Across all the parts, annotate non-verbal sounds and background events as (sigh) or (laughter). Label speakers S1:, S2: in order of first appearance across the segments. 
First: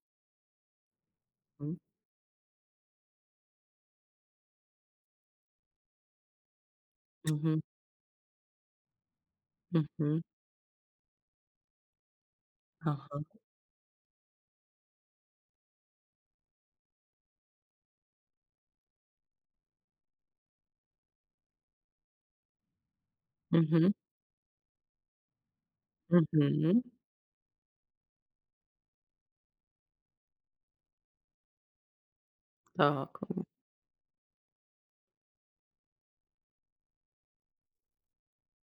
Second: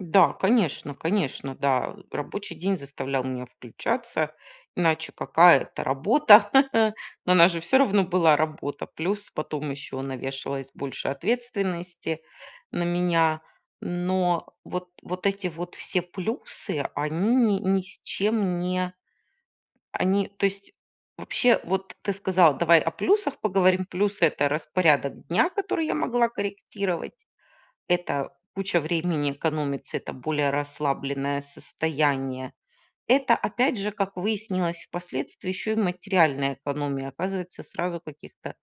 S1: Да, конечно, конечно,
S2: М.
S1: да. Рабочий день заставлял меня включаться, иначе какая это работа? (chuckles) Ну, она же
S2: Мгм.
S1: всё равно была работа, плюс потом ещё
S2: Мгм.
S1: навешалась больше ответственности на
S2: Ага.
S1: меня. Но вот вот эти вот все плюсы, они ни ни с чем не Они, то есть, вообще, вот ты сказала: "Давай о плюсах поговорим".
S2: Мгм.
S1: Плюсы- это распорядок дня, который я могла
S2: Мгм.
S1: корректировать, это куча времени экономится, это более расслабленное состояние.
S2: Так,
S1: Это,
S2: м.
S1: опять же, как выяснилось впоследствии, ещё и материальная экономия. Оказывается, сразу каких-то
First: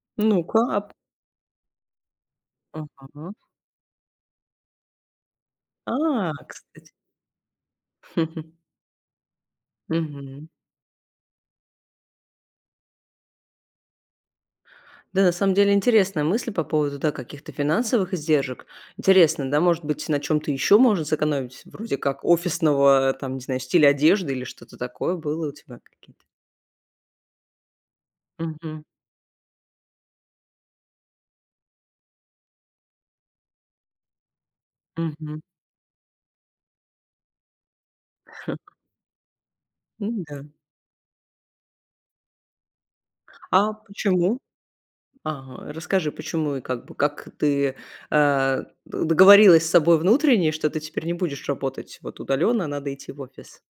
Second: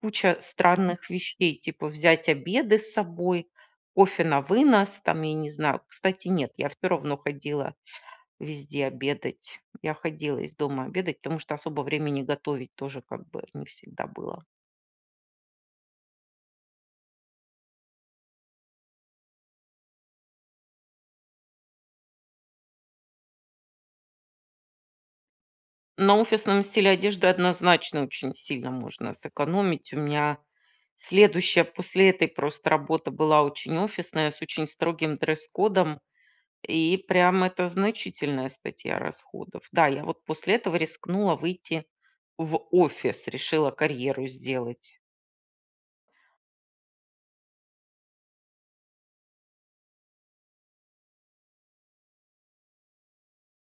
S1: куча
S2: Ну-ка ап
S1: странных вещей, типа взять обеды с
S2: Ага.
S1: собой, кофе на вынос там, я не знаю. Кстати,
S2: А,
S1: нет, я всё
S2: кстати.
S1: равно ходила
S2: (chuckles)
S1: везде обедать. Я ходила
S2: Мгм.
S1: из дома обедать, потому что особо времени готовить тоже, как бы, не всегда было.
S2: Да, на самом деле интересная мысль по поводу, да, каких-то финансовых издержек. Интересно, да, может быть, на чём-то ещё можно сэкономить, вроде как офисного, там, не знаю, стиля одежды или что-то такое. Было у тебя
S1: На
S2: какие-то?
S1: офисном стиле одежды, однозначно, очень сильно
S2: Мгм.
S1: можно сэкономить. У меня следующая после этой просто работа была очень офисная с очень строгим
S2: Мгм.
S1: дресс-кодом. И прям это значительная
S2: (chuckles)
S1: статья расходов. Да, я вот
S2: М-да.
S1: после этого рискнула выйти в офис, решила
S2: А
S1: карьеру
S2: почему?
S1: сделать.
S2: Ага, расскажи, почему и, как бы, как ты, э, до договорилась с собой внутренне, что ты теперь не будешь работать вот удалённо, а надо идти в офис.